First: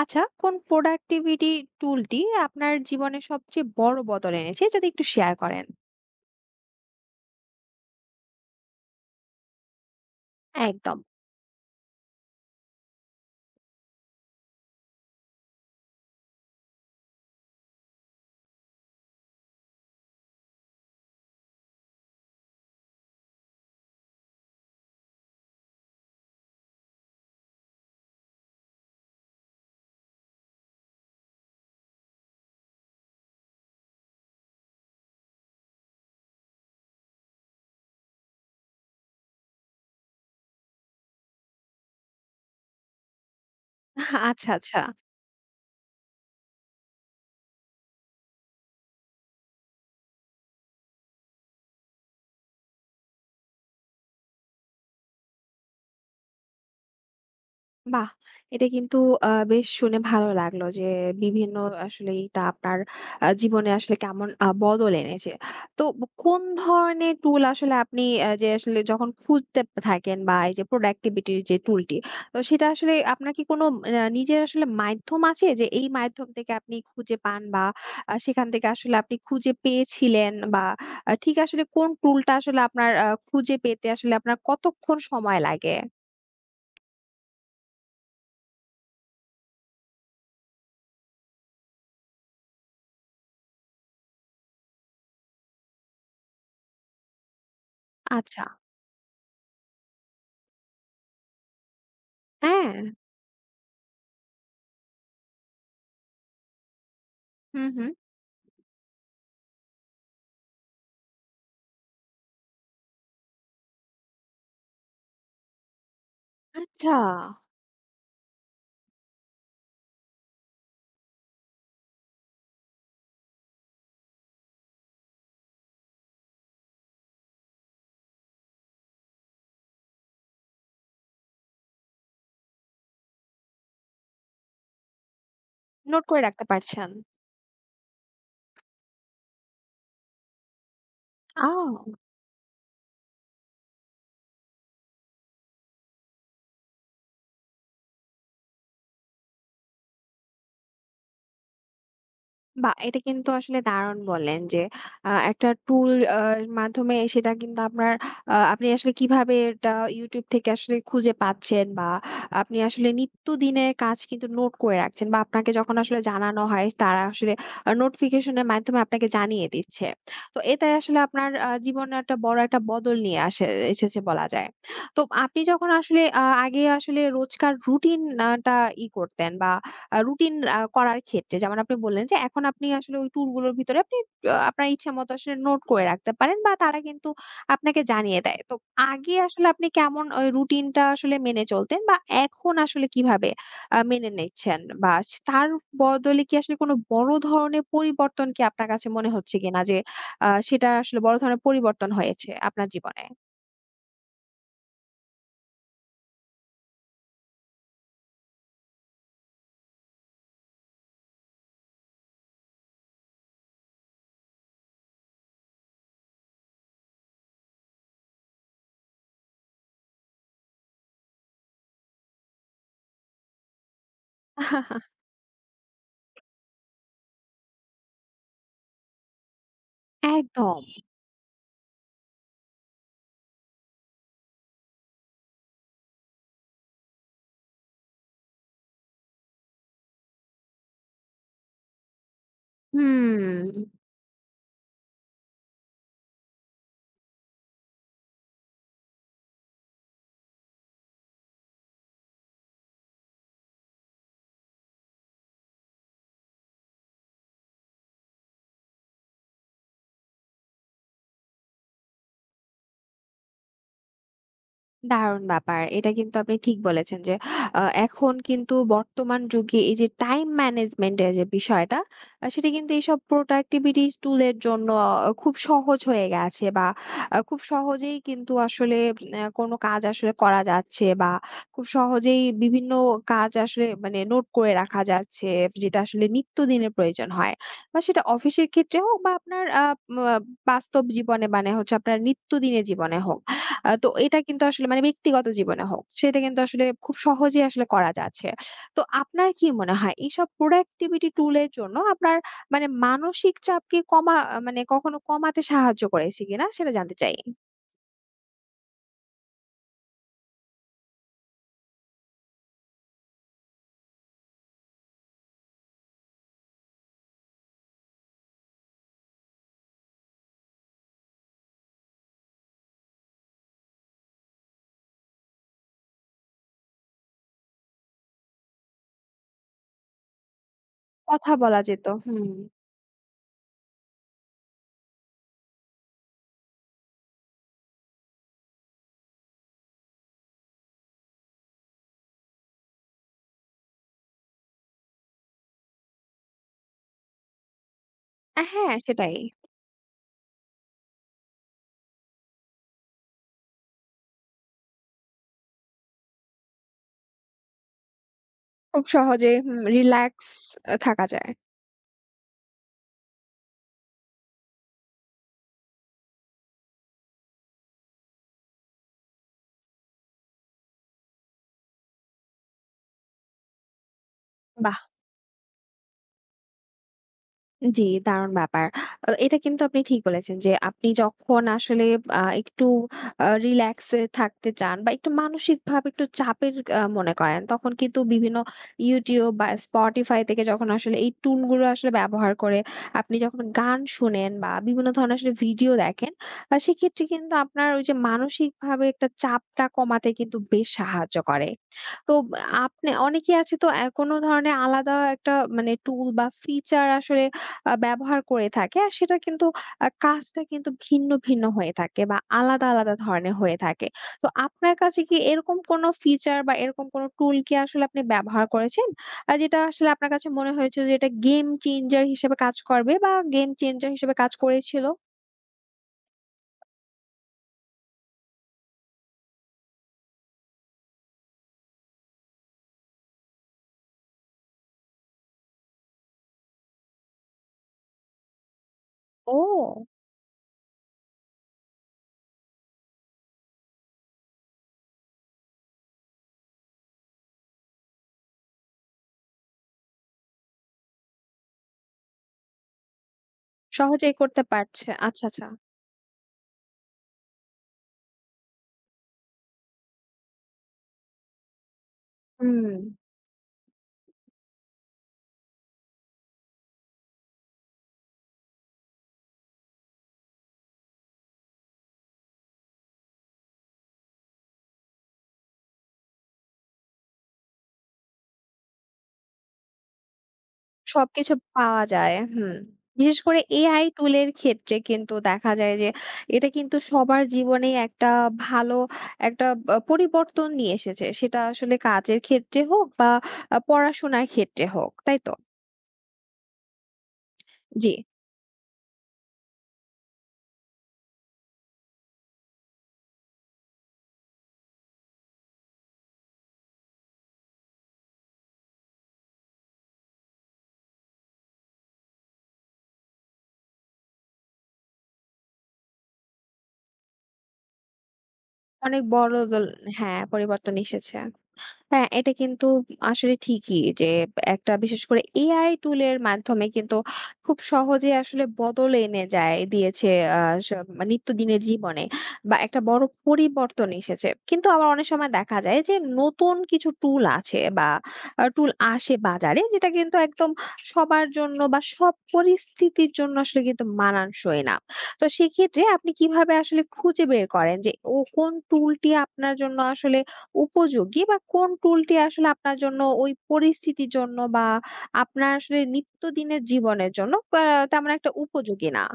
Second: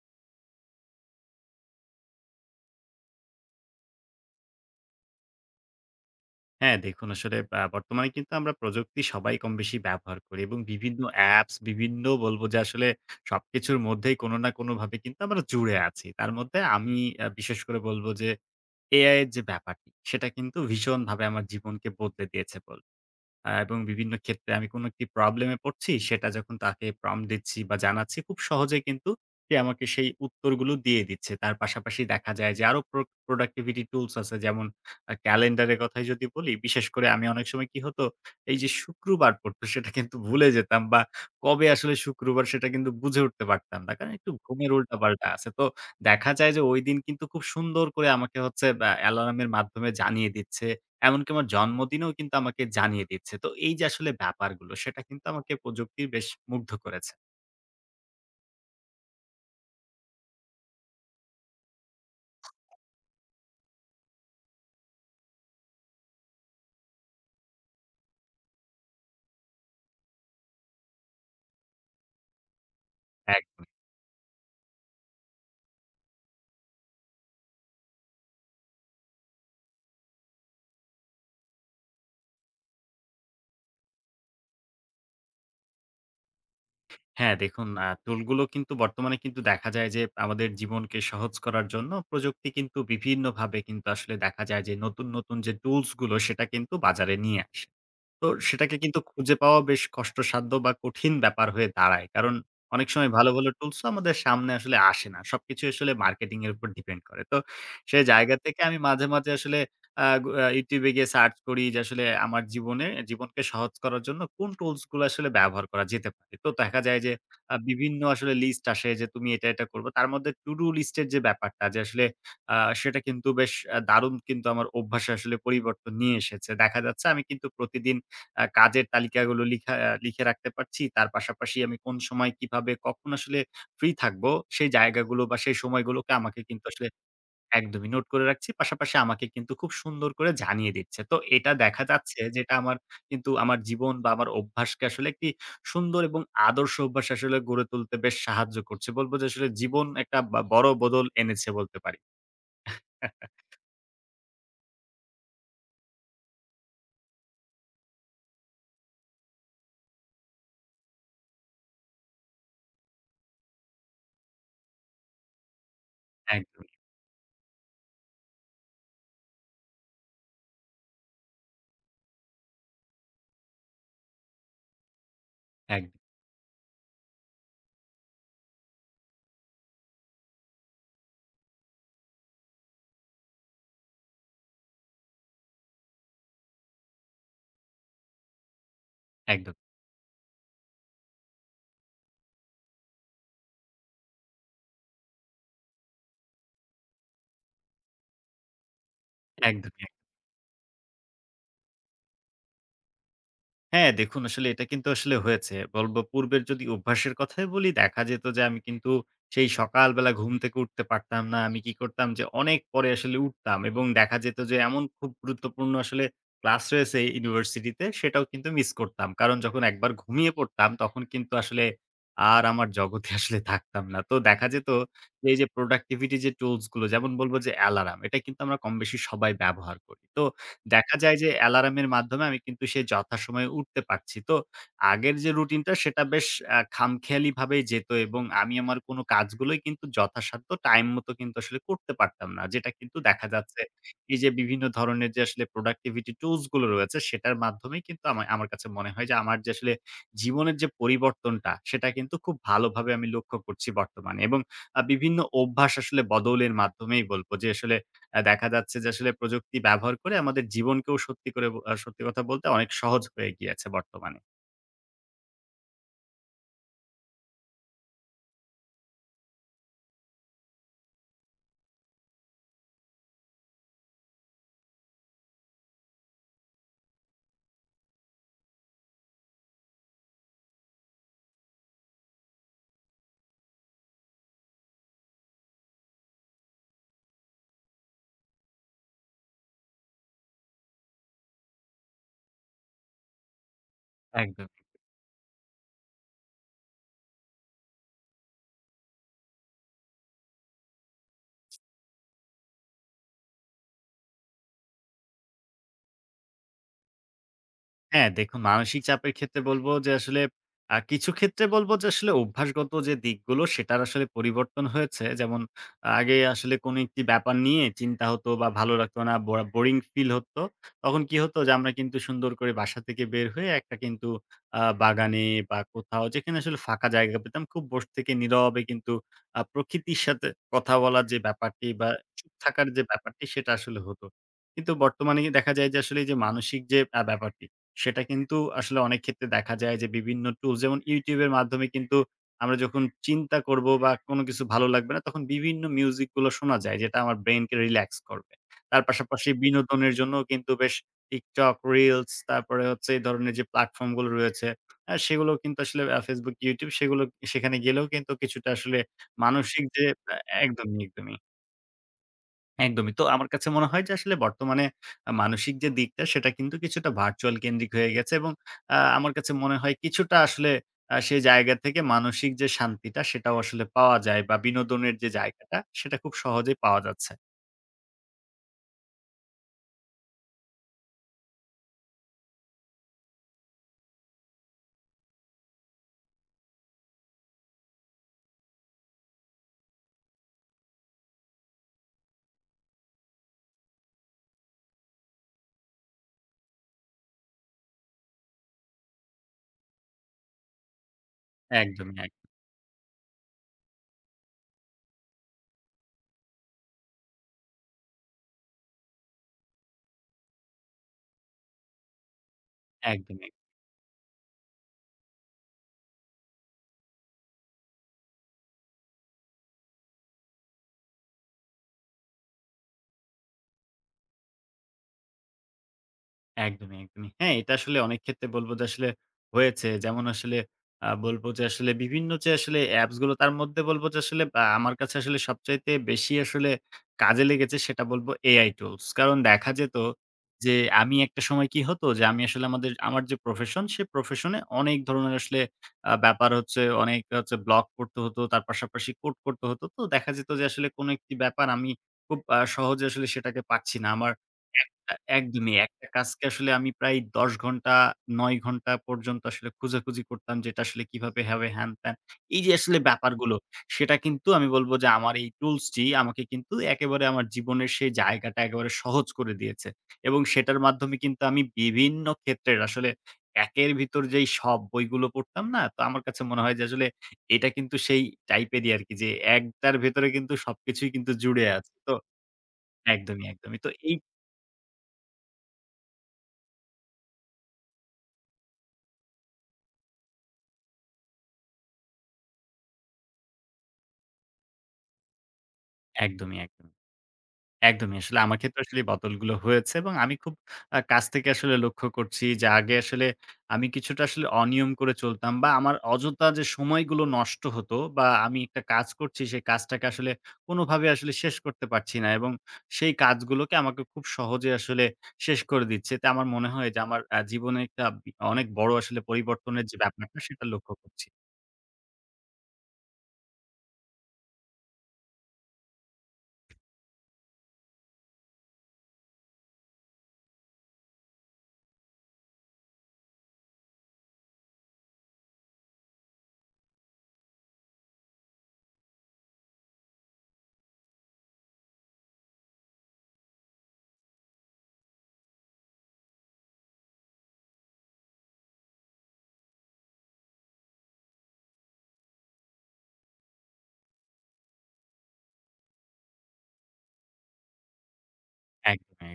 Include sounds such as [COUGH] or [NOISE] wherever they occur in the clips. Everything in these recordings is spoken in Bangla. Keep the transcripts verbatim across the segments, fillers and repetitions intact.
আচ্ছা, কোন প্রোডাক্টিভিটি টুলটি আপনার জীবনে সবচেয়ে বড় বদল এনেছে? যদি একটু শেয়ার করেন। হ্যাঁ, দেখুন আসলে আ বর্তমানে কিন্তু আমরা প্রযুক্তি সবাই কমবেশি ব্যবহার করি এবং একদম। বিভিন্ন অ্যাপস বিভিন্ন বলব যে আসলে সবকিছুর মধ্যেই কোন না কোনভাবে কিন্তু আমরা জুড়ে আছি। তার মধ্যে আমি আ বিশেষ করে বলব যে এ আই এর যে ব্যাপারটি সেটা কিন্তু ভীষণভাবে আমার জীবনকে বদলে দিয়েছে বলব। আ এবং বিভিন্ন ক্ষেত্রে আমি কোনো একটি প্রবলেম এ পড়ছি, সেটা যখন তাকে প্রম্পট দিচ্ছি বা জানাচ্ছি, খুব সহজেই কিন্তু সে আমাকে সেই উত্তরগুলো দিয়ে দিচ্ছে। তার পাশাপাশি দেখা যায় যে আরো প্রো প্রোডাক্টিভিটি টুলস আছে। যেমন আ ক্যালেন্ডারের কথাই যদি বলি, বিশেষ করে আমি অনেক সময় কি হতো, এই যে শুক্রবার পড়তো সেটা কিন্তু ভুলে যেতাম বা কবে আসলে শুক্রবার সেটা কিন্তু বুঝে উঠতে পারতাম না। কারণ একটু আচ্ছা, ঘুমের আচ্ছা। উল্টাপাল্টা আছে। তো দেখা যায় যে ঐদিন কিন্তু খুব সুন্দর করে আমাকে হচ্ছে বা অ্যালার্মের মাধ্যমে জানিয়ে দিচ্ছে। এমনকি আমার জন্মদিনেও কিন্তু আমাকে জানিয়ে দিচ্ছে। তো এই যে আসলে ব্যাপারগুলো সেটা কিন্তু আমাকে প্রযুক্তি বেশ মুগ্ধ করেছে। বাহ! এটা কিন্তু আ বেশ শুনে ভালো লাগলো যে বিভিন্ন আসলে এটা আপনার আ জীবনে আসলে কেমন আ বদল এনেছে। তো ব কোন ধরনের টুল আসলে আপনি আ যে আসলে যখন খুঁজতে থাকেন, বা এই যে প্রোডাক্টিভিটির যে টুলটি, তো সেটা আসলে আপনার কি কোনো একদম। আ নিজের আসলে মাধ্যম আছে যে এই মাধ্যম থেকে আপনি খুঁজে পান, বা আ সেখান থেকে আসলে আপনি খুঁজে পেয়েছিলেন, বা আ ঠিক আসলে কোন টুলটা আসলে আপনার আ খুঁজে পেতে আসলে আপনার কতক্ষণ সময় লাগে? হ্যাঁ, দেখুন আ টুলগুলো কিন্তু বর্তমানে কিন্তু দেখা যায় যে আমাদের জীবনকে সহজ করার জন্য প্রযুক্তি কিন্তু বিভিন্নভাবে কিন্তু আসলে দেখা যায় যে নতুন, নতুন যে টুলস গুলো সেটা কিন্তু বাজারে নিয়ে আসে। তো আচ্ছা, সেটাকে কিন্তু খুঁজে পাওয়া বেশ কষ্টসাধ্য বা কঠিন ব্যাপার হয়ে দাঁড়ায়। কারণ হ্যাঁ। অনেক সময় ভালো, ভালো টুলস তো আমাদের সামনে আসলে আসে না। সবকিছু আসলে মার্কেটিং এর উপর ডিপেন্ড করে। তো হুম, হুম। সে জায়গা থেকে আমি মাঝে, মাঝে আসলে আ গু আ YouTube এ গিয়ে সার্চ করি যে আসলে আমার জীবনে জীবনকে সহজ করার জন্য কোন টুলস গুলো আসলে ব্যবহার করা যেতে পারে। তো দেখা আচ্ছা। যায় যে আ বিভিন্ন আসলে লিস্ট আসে যে তুমি এটা, এটা করবা। তার মধ্যে টু ডু লিস্ট এর যে ব্যাপারটা যে আসলে আ সেটা কিন্তু বেশ আ দারুণ কিন্তু আমার অভ্যাসে আসলে পরিবর্তন নিয়ে এসেছে। দেখা যাচ্ছে আমি কিন্তু প্রতিদিন আ কাজের তালিকাগুলো লিখা আহ, লিখে রাখতে পারছি। তার পাশাপাশি আমি কোন সময় কিভাবে কখন আসলে ফ্রি থাকবো, সেই জায়গাগুলো বা সেই নোট সময়গুলোকে করে আমাকে রাখতে কিন্তু পারছেন। আসলে একদমই নোট করে রাখছি। পাশাপাশি আমাকে কিন্তু খুব সুন্দর করে জানিয়ে দিচ্ছে। তো এটা দেখা আও! যাচ্ছে যে এটা আমার কিন্তু আমার জীবন বা আমার অভ্যাসকে আসলে একটি সুন্দর এবং আদর্শ অভ্যাস আসলে গড়ে তুলতে বেশ সাহায্য করছে। বলব যে আসলে জীবন একটা বা বড় বদল এনেছে বলতে পারি। বাহ! এটা কিন্তু [LAUGHS] আসলে দারুণ বললেন যে আ একটা টুল আ মাধ্যমে সেটা কিন্তু আপনার আ আপনি আসলে কিভাবে এটা YouTube থেকে আসলে খুঁজে পাচ্ছেন, বা আপনি আসলে নিত্যদিনের কাজ কিন্তু নোট করে রাখছেন, বা আপনাকে যখন আসলে জানানো হয়, একদমই, তারা আসলে আ নোটিফিকেশন এর মাধ্যমে আপনাকে জানিয়ে দিচ্ছে। তো এটাই আসলে আপনার আ জীবনে একটা বড় একটা বদল নিয়ে আসে এসেছে বলা যায়। তো আপনি যখন আসলে একদম, আ আগে আসলে রোজকার রুটিন আ টা ই করতেন, বা আ রুটিন আ করার ক্ষেত্রে যেমন আপনি বললেন যে এখন আপনি আসলে ওই ট্যুর গুলোর ভিতরে আপনি আ আপনার ইচ্ছামত আসলে নোট করে রাখতে পারেন, বা তারা কিন্তু আপনাকে জানিয়ে দেয়। তো আগে আসলে একদম, আপনি কেমন ওই রুটিনটা আসলে মেনে চলতেন, বা এখন আসলে কিভাবে আ মেনে নিচ্ছেন? বা তার বদলে কি আসলে কোনো বড় ধরনের পরিবর্তন কি আপনার কাছে মনে হচ্ছে কিনা, যে একদমই। আ সেটা আসলে বড় ধরনের পরিবর্তন হয়েছে আপনার জীবনে? হ্যাঁ, দেখুন আসলে এটা কিন্তু আসলে হয়েছে। বলব পূর্বের যদি অভ্যাসের কথাই বলি, দেখা যেত যে আমি কিন্তু সেই সকালবেলা ঘুম থেকে উঠতে পারতাম না। আমি কি করতাম যে অনেক পরে আসলে উঠতাম এবং দেখা যেত যে এমন খুব গুরুত্বপূর্ণ আসলে ক্লাস রয়েছে ইউনিভার্সিটিতে সেটাও কিন্তু মিস করতাম। কারণ যখন একবার ঘুমিয়ে পড়তাম তখন কিন্তু আসলে আর আমার জগতে আসলে থাকতাম না। তো দেখা যেত যে এই যে প্রোডাক্টিভিটি যে টুলস গুলো যেমন বলব যে অ্যালার্ম এটা কিন্তু আমরা কমবেশি সবাই ব্যবহার করি। তো একদম। দেখা যায় যে অ্যালার্মের মাধ্যমে আমি কিন্তু সেই যথাসময়ে উঠতে পারছি। তো আগের যে রুটিনটা সেটা বেশ আ খামখেয়ালিভাবেই যেত এবং আমি আমার কোনো কাজগুলোই কিন্তু যথাসাধ্য টাইম মতো কিন্তু আসলে করতে পারতাম না। যেটা কিন্তু দেখা যাচ্ছে হুম। এই যে বিভিন্ন ধরনের যে আসলে productivity tools গুলো রয়েছে সেটার মাধ্যমেই কিন্তু আমা আমার কাছে মনে হয় যে আমার যে আসলে জীবনের যে পরিবর্তনটা সেটা কিন্তু খুব ভালোভাবে আমি লক্ষ্য করছি বর্তমানে এবং আ বিভিন্ন অভ্যাস আসলে বদলের মাধ্যমেই বলব যে আসলে অ্যা দেখা যাচ্ছে যে আসলে প্রযুক্তি ব্যবহার করে আমাদের জীবনকেও সত্যি করে ব আ সত্যি কথা বলতে অনেক সহজ হয়ে গিয়েছে বর্তমানে। দারুণ ব্যাপার। এটা কিন্তু আপনি ঠিক বলেছেন যে আ এখন কিন্তু বর্তমান যুগে এই যে টাইম ম্যানেজমেন্ট এর যে বিষয়টা, আ সেটা কিন্তু এইসব প্রোডাক্টিভিটি টুল এর জন্য আ খুব সহজ হয়ে গেছে, বা আ খুব সহজেই কিন্তু আসলে অ্যা কোনো কাজ আসলে করা যাচ্ছে, বা খুব সহজেই বিভিন্ন কাজ আসলে মানে নোট করে রাখা যাচ্ছে, যেটা আসলে নিত্যদিনের প্রয়োজন হয়। বা সেটা অফিসের ক্ষেত্রে হোক, বা আপনার আ ম বাস্তব জীবনে, মানে হচ্ছে আপনার নিত্যদিনের জীবনে হোক। আ তো এটা কিন্তু একদমই। আসলে, মানে ব্যক্তিগত জীবনে হোক, সেটা কিন্তু আসলে খুব সহজেই আসলে করা যাচ্ছে। তো আপনার কি মনে হয়, এইসব প্রোডাক্টিভিটি টুল এর জন্য আপনার মানে মানসিক চাপকে কমা মানে কখনো কমাতে সাহায্য করেছে কিনা, সেটা জানতে চাই? হ্যাঁ, দেখুন মানসিক চাপের ক্ষেত্রে বলব যে আসলে আ কিছু ক্ষেত্রে বলব যে আসলে অভ্যাসগত যে দিকগুলো সেটার আসলে পরিবর্তন হয়েছে। যেমন আগে আসলে কোন একটি ব্যাপার নিয়ে চিন্তা হতো বা ভালো লাগতো না, ব বোরিং ফিল হতো। তখন কি হতো যে আমরা কিন্তু সুন্দর করে বাসা থেকে বের হয়ে একটা কিন্তু আ বাগানে বা কোথাও যেখানে আসলে ফাঁকা জায়গা পেতাম খুব বসে থেকে নীরবে কিন্তু আ প্রকৃতির সাথে কথা বলার যে কথা বলা ব্যাপারটি যেত। বা হুম। চুপ থাকার যে ব্যাপারটি সেটা আসলে হতো। কিন্তু বর্তমানে দেখা যায় যে আসলে এই যে মানসিক যে আ ব্যাপারটি সেটা কিন্তু আসলে অনেক ক্ষেত্রে দেখা যায় যে বিভিন্ন টুলস যেমন YouTube এর মাধ্যমে কিন্তু আমরা যখন চিন্তা করব বা কোনো কিছু ভালো লাগবে না তখন বিভিন্ন মিউজিক গুলো শোনা যায় যেটা আমার ব্রেইনকে রিল্যাক্স করবে। আ হ্যাঁ, তার সেটাই। পাশাপাশি বিনোদনের জন্যও কিন্তু বেশ TikTok, Reels তারপরে হচ্ছে এই ধরনের যে প্ল্যাটফর্ম গুলো রয়েছে আ সেগুলো কিন্তু আসলে আ Facebook, YouTube সেগুলো সেখানে গেলেও কিন্তু কিছুটা আসলে খুব সহজে হুম, মানসিক যে আ রিল্যাক্স আ একদমই, থাকা একদমই। যায়। একদমই। তো আমার কাছে মনে হয় যে আসলে বর্তমানে আ মানসিক যে দিকটা সেটা কিন্তু কিছুটা ভার্চুয়াল কেন্দ্রিক হয়ে গেছে এবং আ আমার কাছে মনে হয় কিছুটা আসলে আ সেই জায়গা থেকে মানসিক যে শান্তিটা সেটাও আসলে পাওয়া যায় বা বাহ! বিনোদনের যে জায়গাটা সেটা খুব সহজেই পাওয়া যাচ্ছে। জি, দারুণ ব্যাপার। আ এটা কিন্তু আপনি ঠিক বলেছেন যে আপনি যখন আসলে আ একটু আ রিল্যাক্স এ থাকতে চান, বা একটু মানসিকভাবে একটু চাপের আ মনে করেন, তখন কিন্তু বিভিন্ন YouTube বা Spotify থেকে যখন আসলে এই টুল গুলো আসলে ব্যবহার করে আপনি যখন গান শুনেন, বা বিভিন্ন ধরনের আসলে ভিডিও দেখেন, আ সেক্ষেত্রে কিন্তু আপনার ওই যে মানসিকভাবে একটা চাপটা কমাতে কিন্তু বেশ সাহায্য করে। একদমই, তো এক আপনি অনেকেই আছে তো এ কোনো ধরনের আলাদা একটা মানে টুল বা ফিচার আসলে আ ব্যবহার করে থাকে। আর সেটা কিন্তু আ কাজটা কিন্তু ভিন্ন, ভিন্ন হয়ে থাকে, বা আলাদা, আলাদা একদমই। ধরনের হয়ে থাকে। তো আপনার কাছে কি এরকম কোনো ফিচার বা এরকম কোনো টুল কি আসলে আপনি ব্যবহার করেছেন, আ যেটা আসলে আপনার কাছে মনে হয়েছে যে এটা গেম চেঞ্জার হিসেবে কাজ করবে, বা গেম চেঞ্জার হিসেবে কাজ করেছিল? একদমই, একদমই। হ্যাঁ, এটা আসলে অনেক ক্ষেত্রে বলব যে আসলে হয়েছে। যেমন আসলে আ বলব যে আসলে বিভিন্ন যে আসলে অ্যাপস গুলো তার মধ্যে বলব যে আসলে আ আমার কাছে আসলে সবচাইতে বেশি আসলে কাজে লেগেছে সেটা বলব এ আই টুলস। কারণ দেখা যেত ও! যে আমি একটা সময় কি হতো যে আমি আসলে আমাদের আমার যে প্রফেশন সে প্রফেশন এ অনেক ধরনের আসলে আ ব্যাপার হচ্ছে অনেক হচ্ছে ব্লগ করতে হতো। তার পাশাপাশি কোড করতে হতো। তো দেখা যেত যে আসলে কোন একটি ব্যাপার আমি খুব আ সহজে আসলে সেটাকে পারছি না। আমার সহজেই করতে পারছে। আ আচ্ছা, আচ্ছা। একদমই একটা কাজকে আসলে আমি প্রায় ১০ ঘন্টা ৯ ঘন্টা পর্যন্ত আসলে খোঁজাখুঁজি করতাম যেটা আসলে কিভাবে হবে হ্যান-ত্যান। এই যে হুম। আসলে ব্যাপারগুলো সেটা কিন্তু আমি বলব যে আমার এই টুলস টি আমাকে কিন্তু একেবারে আমার জীবনের সেই জায়গাটা একেবারে সহজ করে দিয়েছে। এবং সেটার মাধ্যমে কিন্তু আমি বিভিন্ন ক্ষেত্রের আসলে একের ভিতর যেই সব বইগুলো পড়তাম না? তো আমার কাছে মনে হয় যে আসলে এটা কিন্তু সেই টাইপেরই আরকি যে একটার ভেতরে কিন্তু সবকিছুই কিন্তু সবকিছু জুড়ে আছে। পাওয়া তো যায়। হুম। বিশেষ একদমই, করে একদমই। তো এ আই এই টুলের ক্ষেত্রে কিন্তু দেখা যায় যে এটা কিন্তু সবার জীবনেই একটা ভালো একটা আ পরিবর্তন নিয়ে এসেছে। সেটা আসলে কাজের ক্ষেত্রে হোক, বা আ পড়াশোনার ক্ষেত্রে হোক। তাই তো? একদমই, একদমই। জি। একদমই। আসলে আমার ক্ষেত্রে আসলে এই বদলগুলো হয়েছে এবং আমি খুব আ কাছ থেকে আসলে লক্ষ্য করছি যে আগে আসলে আমি কিছুটা আসলে অনিয়ম করে চলতাম বা আমার অযথা যে সময়গুলো নষ্ট হতো বা আমি একটা কাজ করছি সেই কাজটাকে আসলে কোনোভাবে আসলে শেষ করতে পারছি না এবং সেই কাজগুলোকে আমাকে খুব সহজে আসলে শেষ করে দিচ্ছে। এতে আমার মনে হয় যে আমার আ জীবনে একটা বি অনেক বড় আসলে অনেক বড় দল। পরিবর্তনের যে ব্যাপারটা হ্যাঁ, সেটা পরিবর্তন লক্ষ্য করছি। এসেছে। হ্যাঁ, এটা কিন্তু আসলে ঠিকই যে একটা বিশেষ করে এআই টুলের মাধ্যমে কিন্তু খুব সহজে আসলে বদল এনে যায় দিয়েছে। আ স মানে নিত্যদিনের জীবনে, বা একটা বড় পরিবর্তন এসেছে। কিন্তু আবার অনেক সময় দেখা যায় যে নতুন কিছু টুল আছে, বা আ টুল আসে বাজারে, যেটা কিন্তু একদম সবার জন্য বা সব পরিস্থিতির জন্য আসলে কিন্তু মানানসই না। তো সেক্ষেত্রে আপনি কিভাবে আসলে খুঁজে বের করেন যে ও কোন টুলটি আপনার জন্য আসলে উপযোগী, বা কোন টুলটি আসলে আপনার জন্য ওই পরিস্থিতির জন্য বা আপনার আসলে নিত্যদিনের জীবনের জন্য আ তেমন একটা উপযোগী না? একদমই।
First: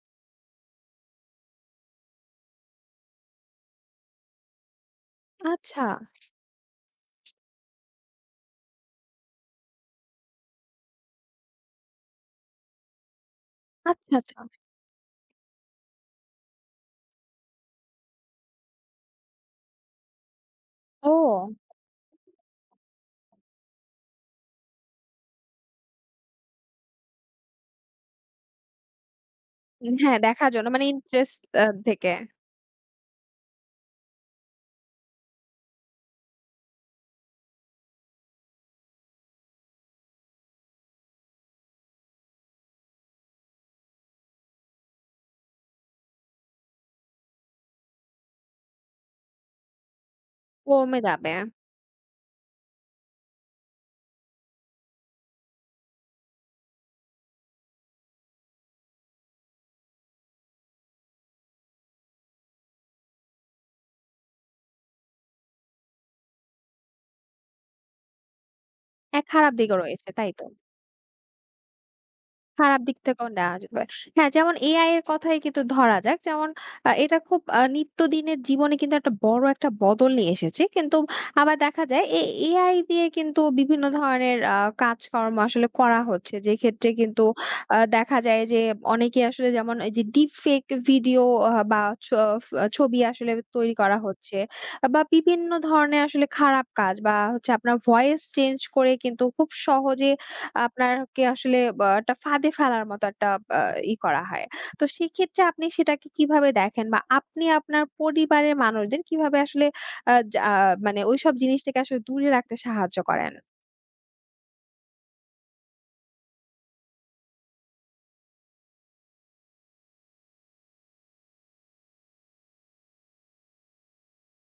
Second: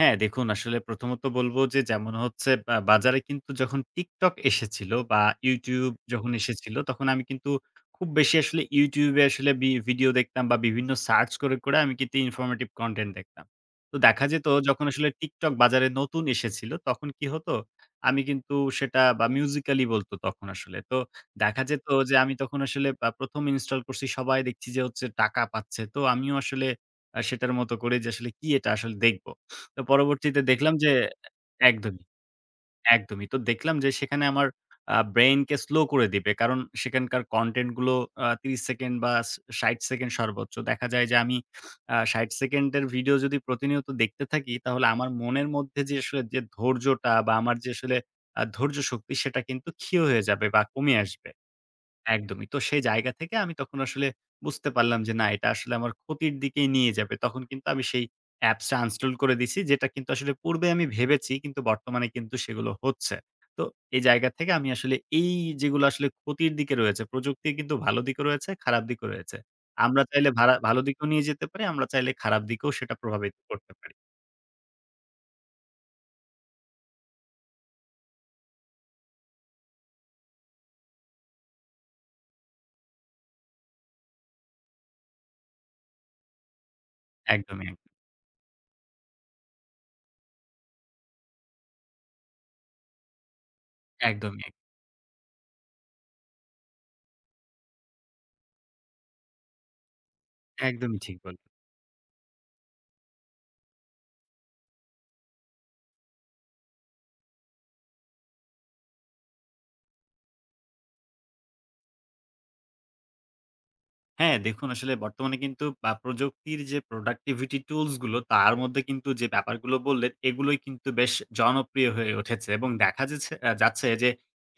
হ্যাঁ, দেখুন আসলে প্রথমত বলবো যে যেমন হচ্ছে বা বাজারে কিন্তু যখন TikTok এসেছিল বা আচ্ছা, YouTube যখন এসেছিল তখন আমি কিন্তু খুব বেশি আসলে YouTube এ আসলে বি ভিডিও দেখতাম বা বিভিন্ন সার্চ করে, করে আমি কিন্তু ইনফরমেটিভ কনটেন্ট দেখতাম। তো আচ্ছা, দেখা আচ্ছা। যেত যখন আসলে TikTok বাজারে নতুন এসেছিল তখন কি হতো? আমি কিন্তু সেটা বা Musical.ly বলত তখন আসলে। তো ও! দেখা যেত যে আমি তখন আসলে আ প্রথম ইনস্টল করছি সবাই দেখছি যে হচ্ছে টাকা পাচ্ছে। তো আমিও আসলে আ সেটার মতো করে যে আসলে কি এটা আসলে দেখব। তো হ্যাঁ, পরবর্তীতে দেখার জন্য দেখলাম মানে যে ইন্টারেস্ট আ একদমই, থেকে একদমই। তো দেখলাম যে সেখানে আমার আ ব্রেইনকে স্লো করে দিবে। কারণ সেখানকার কনটেন্ট গুলো আ ৩০ সেকেন্ড বা স ৬০ সেকেন্ড সর্বোচ্চ। দেখা যায় যে আমি আ ৬০ সেকেন্ডের ভিডিও যদি প্রতিনিয়ত দেখতে থাকি তাহলে আমার মনের মধ্যে যে আসলে যে ধৈর্যটা বা আমার যে আসলে আ ধৈর্য শক্তি সেটা কিন্তু ক্ষীয় হয়ে যাবে বা কমে কমে আসবে। যাবে। একদমই। তো সেই জায়গা থেকে আমি তখন আসলে বুঝতে পারলাম যে না এটা আসলে আমার ক্ষতির দিকেই নিয়ে যাবে। তখন কিন্তু আমি সেই অ্যাপসটা আনইনস্টল করে দিছি। যেটা কিন্তু আসলে পূর্বে আমি ভেবেছি কিন্তু বর্তমানে কিন্তু সেগুলো হচ্ছে। তো এই জায়গা থেকে আমি আসলে এই যেগুলো আসলে ক্ষতির দিকে রয়েছে, প্রযুক্তির কিন্তু ভালো দিকও রয়েছে, খারাপ দিকও এক রয়েছে। খারাপ দিকও আমরা রয়েছে, তাই চাইলে তো? ভারা ভালো দিকেও নিয়ে যেতে পারি, আমরা চাইলে খারাপ দিকেও খারাপ সেটা দিক থেকেও প্রভাবিত নেওয়া করতে যাবে। পারি। হ্যাঁ, যেমন এ আই এর কথাই কিন্তু ধরা যাক। যেমন আ এটা খুব আ নিত্যদিনের জীবনে কিন্তু একটা বড় একটা বদল নিয়ে এসেছে। কিন্তু আবার দেখা যায় এ AI দিয়ে কিন্তু বিভিন্ন ধরনের আ কাজকর্ম আসলে করা হচ্ছে। যেক্ষেত্রে কিন্তু একদমই, আ দেখা যায় যে অনেকে আসলে যেমন এই যে ডিপ ফেক ভিডিও আ বা ছ ফ ছবি আসলে তৈরি করা হচ্ছে। একদমই, একদমই, বা বিভিন্ন ধরনের আসলে খারাপ কাজ, বা হচ্ছে আপনার ভয়েস চেঞ্জ করে কিন্তু খুব সহজে একদমই। ঠিক আপনাকে বল আসলে বা একটা ফাঁদে ফেলার মতো একটা আ ই করা হয়। তো সেক্ষেত্রে আপনি সেটাকে কিভাবে দেখেন? বা আপনি আপনার পরিবারের মানুষদের কিভাবে আসলে আ যা আহ, মানে ওইসব জিনিস থেকে আসলে দূরে রাখতে সাহায্য করেন? হ্যাঁ, দেখুন আসলে বর্তমানে কিন্তু আ প্রযুক্তির যে productivity tools গুলো তার মধ্যে কিন্তু যে ব্যাপারগুলো বললেন এগুলোই কিন্তু বেশ জনপ্রিয় হয়ে উঠেছে এবং দেখা যেছে আ যাচ্ছে যে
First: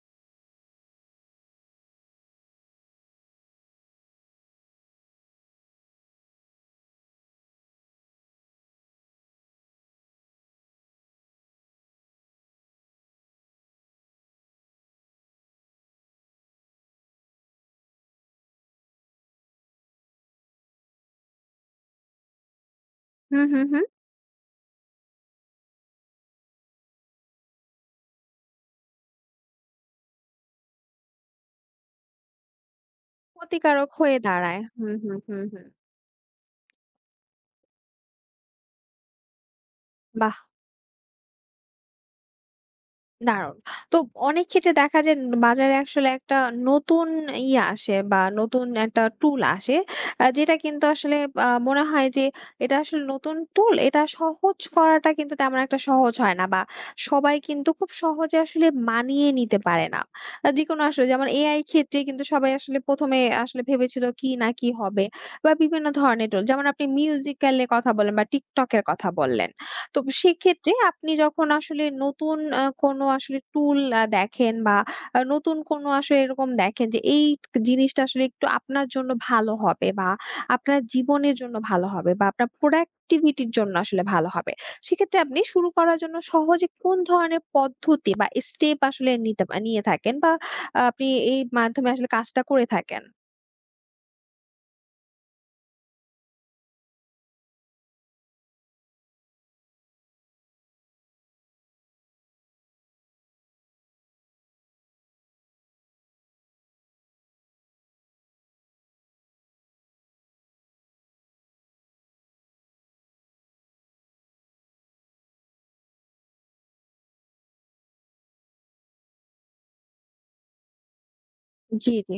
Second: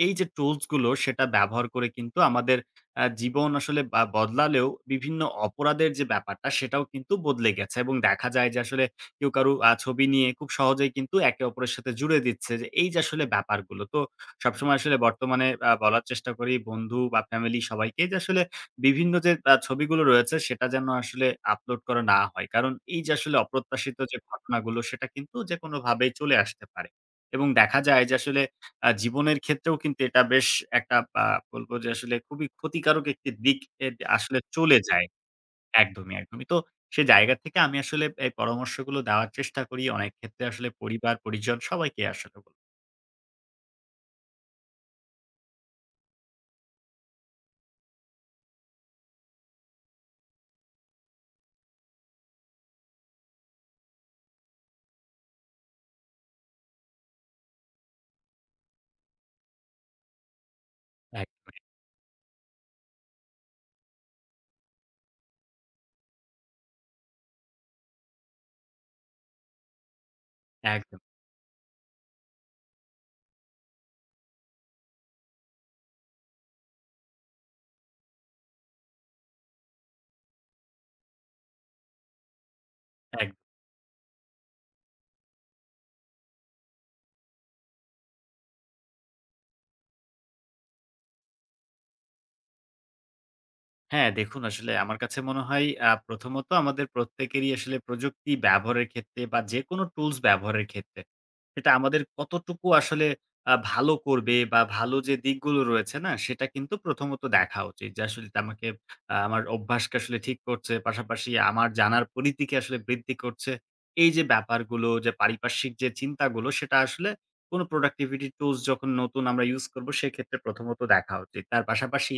এই যে টুলস গুলো সেটা ব্যবহার করে কিন্তু আমাদের আ জীবন আসলে বা বদলালেও বিভিন্ন অপরাধের যে ব্যাপারটা সেটাও কিন্তু বদলে গেছে এবং দেখা যায় যে আসলে কেউ কারো আ ছবি নিয়ে খুব সহজেই কিন্তু একে অপরের সাথে জুড়ে দিচ্ছে যে এই যে আসলে ব্যাপারগুলো। তো সবসময় আসলে বর্তমানে আ বলার চেষ্টা করি বন্ধু বা ফ্যামিলি সবাইকে যে আসলে বিভিন্ন যে আ ছবিগুলো রয়েছে সেটা যেন আসলে আপলোড করা না হয়। কারণ এই যে আসলে হুম, হুম, হুম। অপ্রত্যাশিত যে ঘটনাগুলো সেটা কিন্তু যেকোনোভাবেই চলে আসতে পারে। এবং দেখা যায় যে আসলে আ জীবনের ক্ষেত্রেও কিন্তু এটা বেশ একটা আ বলব যে আসলে খুবই ক্ষতিকারক একটি দিক এ ক্ষতিকারক হয়ে আসলে দাঁড়ায়। চলে হুম, যায়। হুম, হুম, হুম। একদমই, একদমই। তো সে জায়গা থেকে আমি আসলে এই পরামর্শগুলো দেওয়ার চেষ্টা করি। অনেক বাহ! ক্ষেত্রে আসলে পরিবার, পরিজন সবাইকে আসলে বলি। দারুণ। তো অনেক ক্ষেত্রে দেখা যায় ন বাজারে আসলে একটা নতুন ইয়ে আসে, বা নতুন একটা টুল আসে। আ যেটা কিন্তু আসলে আ মনে হয় যে এটা আসলে নতুন টুল, এটা সহজ করাটা কিন্তু তেমন একটা সহজ হয় না, বা সবাই কিন্তু খুব সহজে আসলে মানিয়ে নিতে পারে না। আ যেকোনো আসলে যেমন এ আই একদমই, ক্ষেত্রে কিন্তু সবাই আসলে প্রথম এ আসলে ভেবেছিল কি না কি হবে, বা বিভিন্ন ধরনের টুল। যেমন আপনি মিউজিক্যাল এর কথা বললেন, বা TikTok এর কথা বললেন। তো সেক্ষেত্রে একদম, আপনি যখন আসলে নতুন আ কোনো আসলে টুল আ দেখেন, বা আ নতুন কোনো আসলে এরকম দেখেন যে এই জিনিসটা আসলে একটু আপনার জন্য ভালো হবে, বা আপনার জীবনের জন্য ভালো হবে, বা আপনার একদম। প্রোডাক্টিভিটির জন্য আসলে ভালো হবে। সেক্ষেত্রে আপনি শুরু করার জন্য সহজে কোন ধরনের পদ্ধতি বা স্টেপ আসলে নিতে নিয়ে থাকেন, বা আহ, আপনি এই মাধ্যমে আসলে কাজটা করে থাকেন? হ্যাঁ, দেখুন আসলে আমার কাছে মনে হয় আ প্রথমত আমাদের প্রত্যেকেরই আসলে প্রযুক্তি ব্যবহারের ক্ষেত্রে বা যেকোনো টুলস ব্যবহারের ক্ষেত্রে, সেটা আমাদের কতটুকু আসলে আ ভালো করবে বা ভালো যে দিকগুলো রয়েছে না? সেটা কিন্তু প্রথমত দেখা উচিত। যে আসলে এটা আমাকে আ আমার অভ্যাসকে আসলে ঠিক করছে, পাশাপাশি আমার জানার পরিধিকে আসলে বৃদ্ধি করছে। এই যে ব্যাপারগুলো যে পারিপার্শ্বিক যে চিন্তাগুলো সেটা আসলে কোনো productivity tools যখন নতুন আমরা ইউজ করব সেক্ষেত্রে প্রথমত দেখা উচিত। তার জি, জি। পাশাপাশি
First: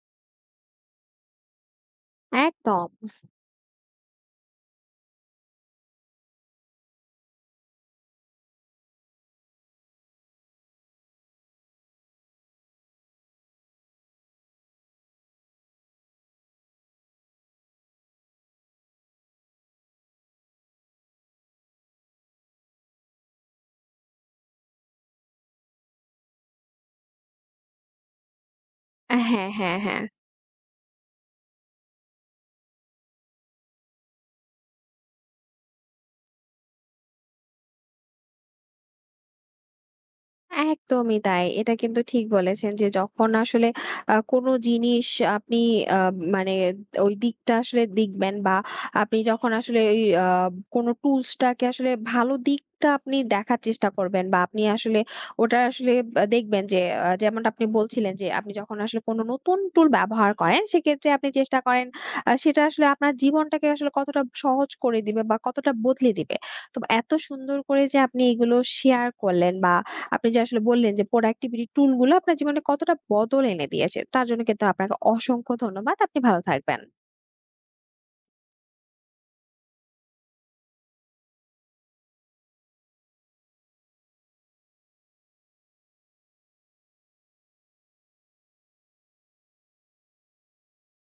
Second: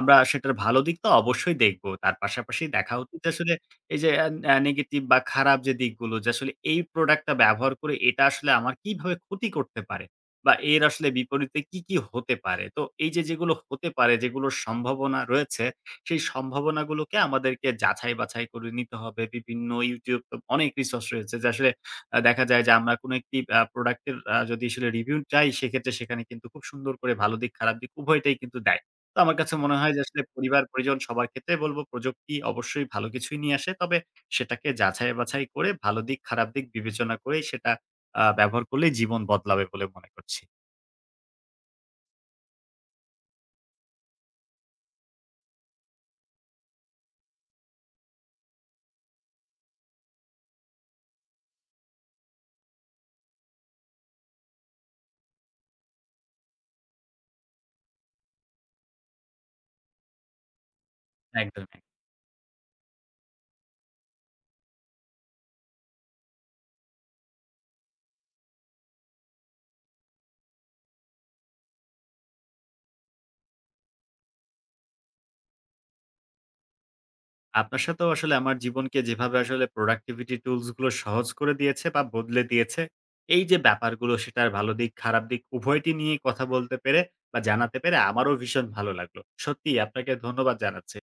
আমরা সেটার ভালো দিক তো অবশ্যই দেখব। তার পাশাপাশি একদম। দেখা উচিত যে আসলে এই যে অ্যা অ্যা নেগেটিভ বা খারাপ যে দিকগুলো যে আসলে এই প্রোডাক্টটা ব্যবহার করে এটা আসলে আমার কিভাবে ক্ষতি করতে পারে? বা এর আসলে বিপরীতে কি, কি হতে পারে? তো এই যে যেগুলো হতে পারে, যেগুলোর সম্ভাবনা রয়েছে, সেই সম্ভাবনাগুলোকে আমাদেরকে যাচাই-বাছাই করে নিতে হবে। বিভিন্ন YouTube তো অনেক রিসোর্স রয়েছে যে আসলে আ দেখা যায় যে আমরা কোন একটি আ প্রোডাক্টের আ যদি আসলে রিভিউ চাই সেক্ষেত্রে সেখানে কিন্তু খুব সুন্দর করে ভালো দিক, খারাপ দিক উভয়টাই কিন্তু দেয়। তো আমার হ্যাঁ, কাছে মনে হ্যাঁ, হয় হ্যাঁ। যে আসলে পরিবার-পরিজন সবার ক্ষেত্রে বলব প্রযুক্তি অবশ্যই ভালো কিছুই নিয়ে আসে। তবে সেটাকে যাচাই-বাছাই করে ভালো দিক, খারাপ দিক বিবেচনা করেই সেটা আ ব্যবহার করলেই জীবন বদলাবে বলে মনে করছি। একদমই তাই। এটা কিন্তু ঠিক বলেছেন যে যখন আসলে আ কোন জিনিস আপনি আ মানে ওই দিকটা আসলে দেখবেন, বা আপনি যখন আসলে ওই আ কোন টুলস টাকে আসলে ভালো দিকটা আপনি দেখার চেষ্টা করবেন, বা আপনি আসলে ওটা আসলে আ দেখবেন যে আ যেমনটা আপনি বলছিলেন যে আপনি যখন আসলে কোন নতুন টুল ব্যবহার করেন, সেক্ষেত্রে আপনি চেষ্টা একদমই, এক করেন আ সেটা আসলে আপনার জীবনটাকে আসলে কতটা সহজ করে দিবে, বা কতটা বদলে দিবে। তো এত সুন্দর করে যে আপনি এগুলো শেয়ার করলেন, বা আপনি যে আসলে বললেন যে প্রোডাক্টিভিটি টুলগুলো আপনার জীবনে কতটা বদল এনে দিয়েছে, তার জন্য কিন্তু আপনাকে অসংখ্য ধন্যবাদ। আপনি ভালো থাকবেন। আপনার সাথেও আসলে আমার জীবনকে যেভাবে আসলে productivity tools গুলো সহজ করে দিয়েছে বা বদলে দিয়েছে, এই যে ব্যাপারগুলো সেটার ভালো দিক, খারাপ দিক উভয়টি নিয়ে কথা বলতে পেরে বা জানাতে পেরে আমারও ভীষণ ভালো লাগলো। সত্যিই আপনাকে ধন্যবাদ জানাচ্ছি।